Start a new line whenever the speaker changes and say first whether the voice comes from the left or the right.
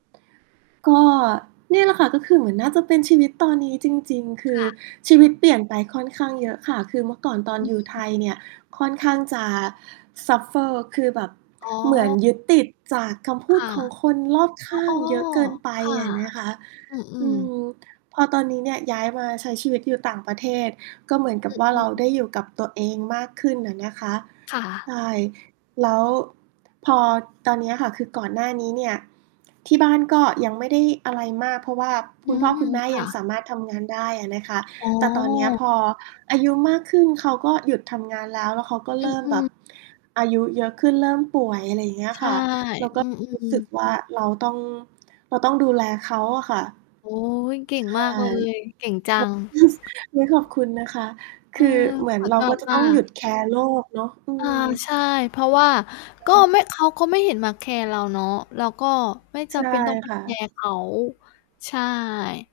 right: ก็นี่แหละค่ะ ก็คือเหมือนน่าจะเป็นชีวิตตอนนี้จริง ๆ ค
left: ค
right: ือ
left: ่ะ
right: ชีวิตเปลี่ยนไปค่อนข้างเยอะค่ะ คือเมื่อก่อนตอ
left: อ
right: น
left: ื
right: อยู่ไท
left: ม
right: ยเนี่ย ค่อนข้างจะ suffer คือแบบ
left: อ๋
right: เหมือน
left: อ
right: ยึดติดจากคำพ
left: ค
right: ูด
left: ่ะ
right: ของคนรอบข
left: อ
right: ้า
left: อ้
right: ง
left: อ
right: เยอะเกินไป
left: ค่ะ
right: อะนะคะ
left: อื
right: อื
left: อ ๆ
right: ม พอตอนนี้เนี่ยย้ายมาใช้ชีวิตอยู่ต่างประเทศ ก็เหมือนกั
left: อ
right: บว่า
left: ื
right: เร
left: อ
right: า
left: ๆ
right: ได้อยู่กับตัวเองมากขึ้นอะนะคะ
left: ค่
right: ใ
left: ะ
right: ช่ แล้วพอตอนเนี้ยค่ะ คือก่อนหน้านี้เนี่ย ที่บ้านก็ยังไม่ได้อะไรมาก เพราะว่าค
left: อื
right: ุณพ่อ
left: ม
right: คุณแม่
left: ค
right: ย
left: ่
right: ั
left: ะ
right: งสามารถทำงานได้อะนะคะ
left: อ๋
right: แต่ตอนเนี้ย
left: อ
right: พออายุมากขึ้น เขาก็หยุดทำงานแล้ว แล้วเขาก็
left: อ
right: เริ่ม
left: ื
right: แบ
left: ม
right: บ
left: ๆ
right: อายุเยอะขึ้นเริ่มป่วย อะไรอย่างเงี้ย
left: ใช
right: ค
left: ่
right: ่ะ เรา ก
left: อ
right: ็
left: ื
right: รู้
left: อ
right: สึก
left: ๆ
right: ว่า เราต้อง เราต้องดูแลเขาอะค่ะ
left: โอ๊ย เก่
right: ใ
left: ง
right: ช่
left: มากเลย เก่งจัง
right: ฮึ่ด ส อุ๊ย ขอบคุณนะคะ
left: เอ
right: ค
left: อ
right: ือเหมือ
left: ข
right: น
left: อ
right: เรา
left: ตอ
right: ก็
left: บ
right: จะ
left: ว
right: ต
left: ่
right: ้
left: า
right: องหยุดแคร์โลกเนาะ อื
left: อา
right: ม
left: ใช่ เพราะว่า
right: ใช
left: ก็
right: ่
left: ไม่ เขาก็ไม่เห็นมาแคร์เราเนาะ เราก็ไม่จ
right: ใช
left: ำ
right: ่
left: เป็นต้องไป
right: ค่
left: แค
right: ะ
left: ร์เขา ใช่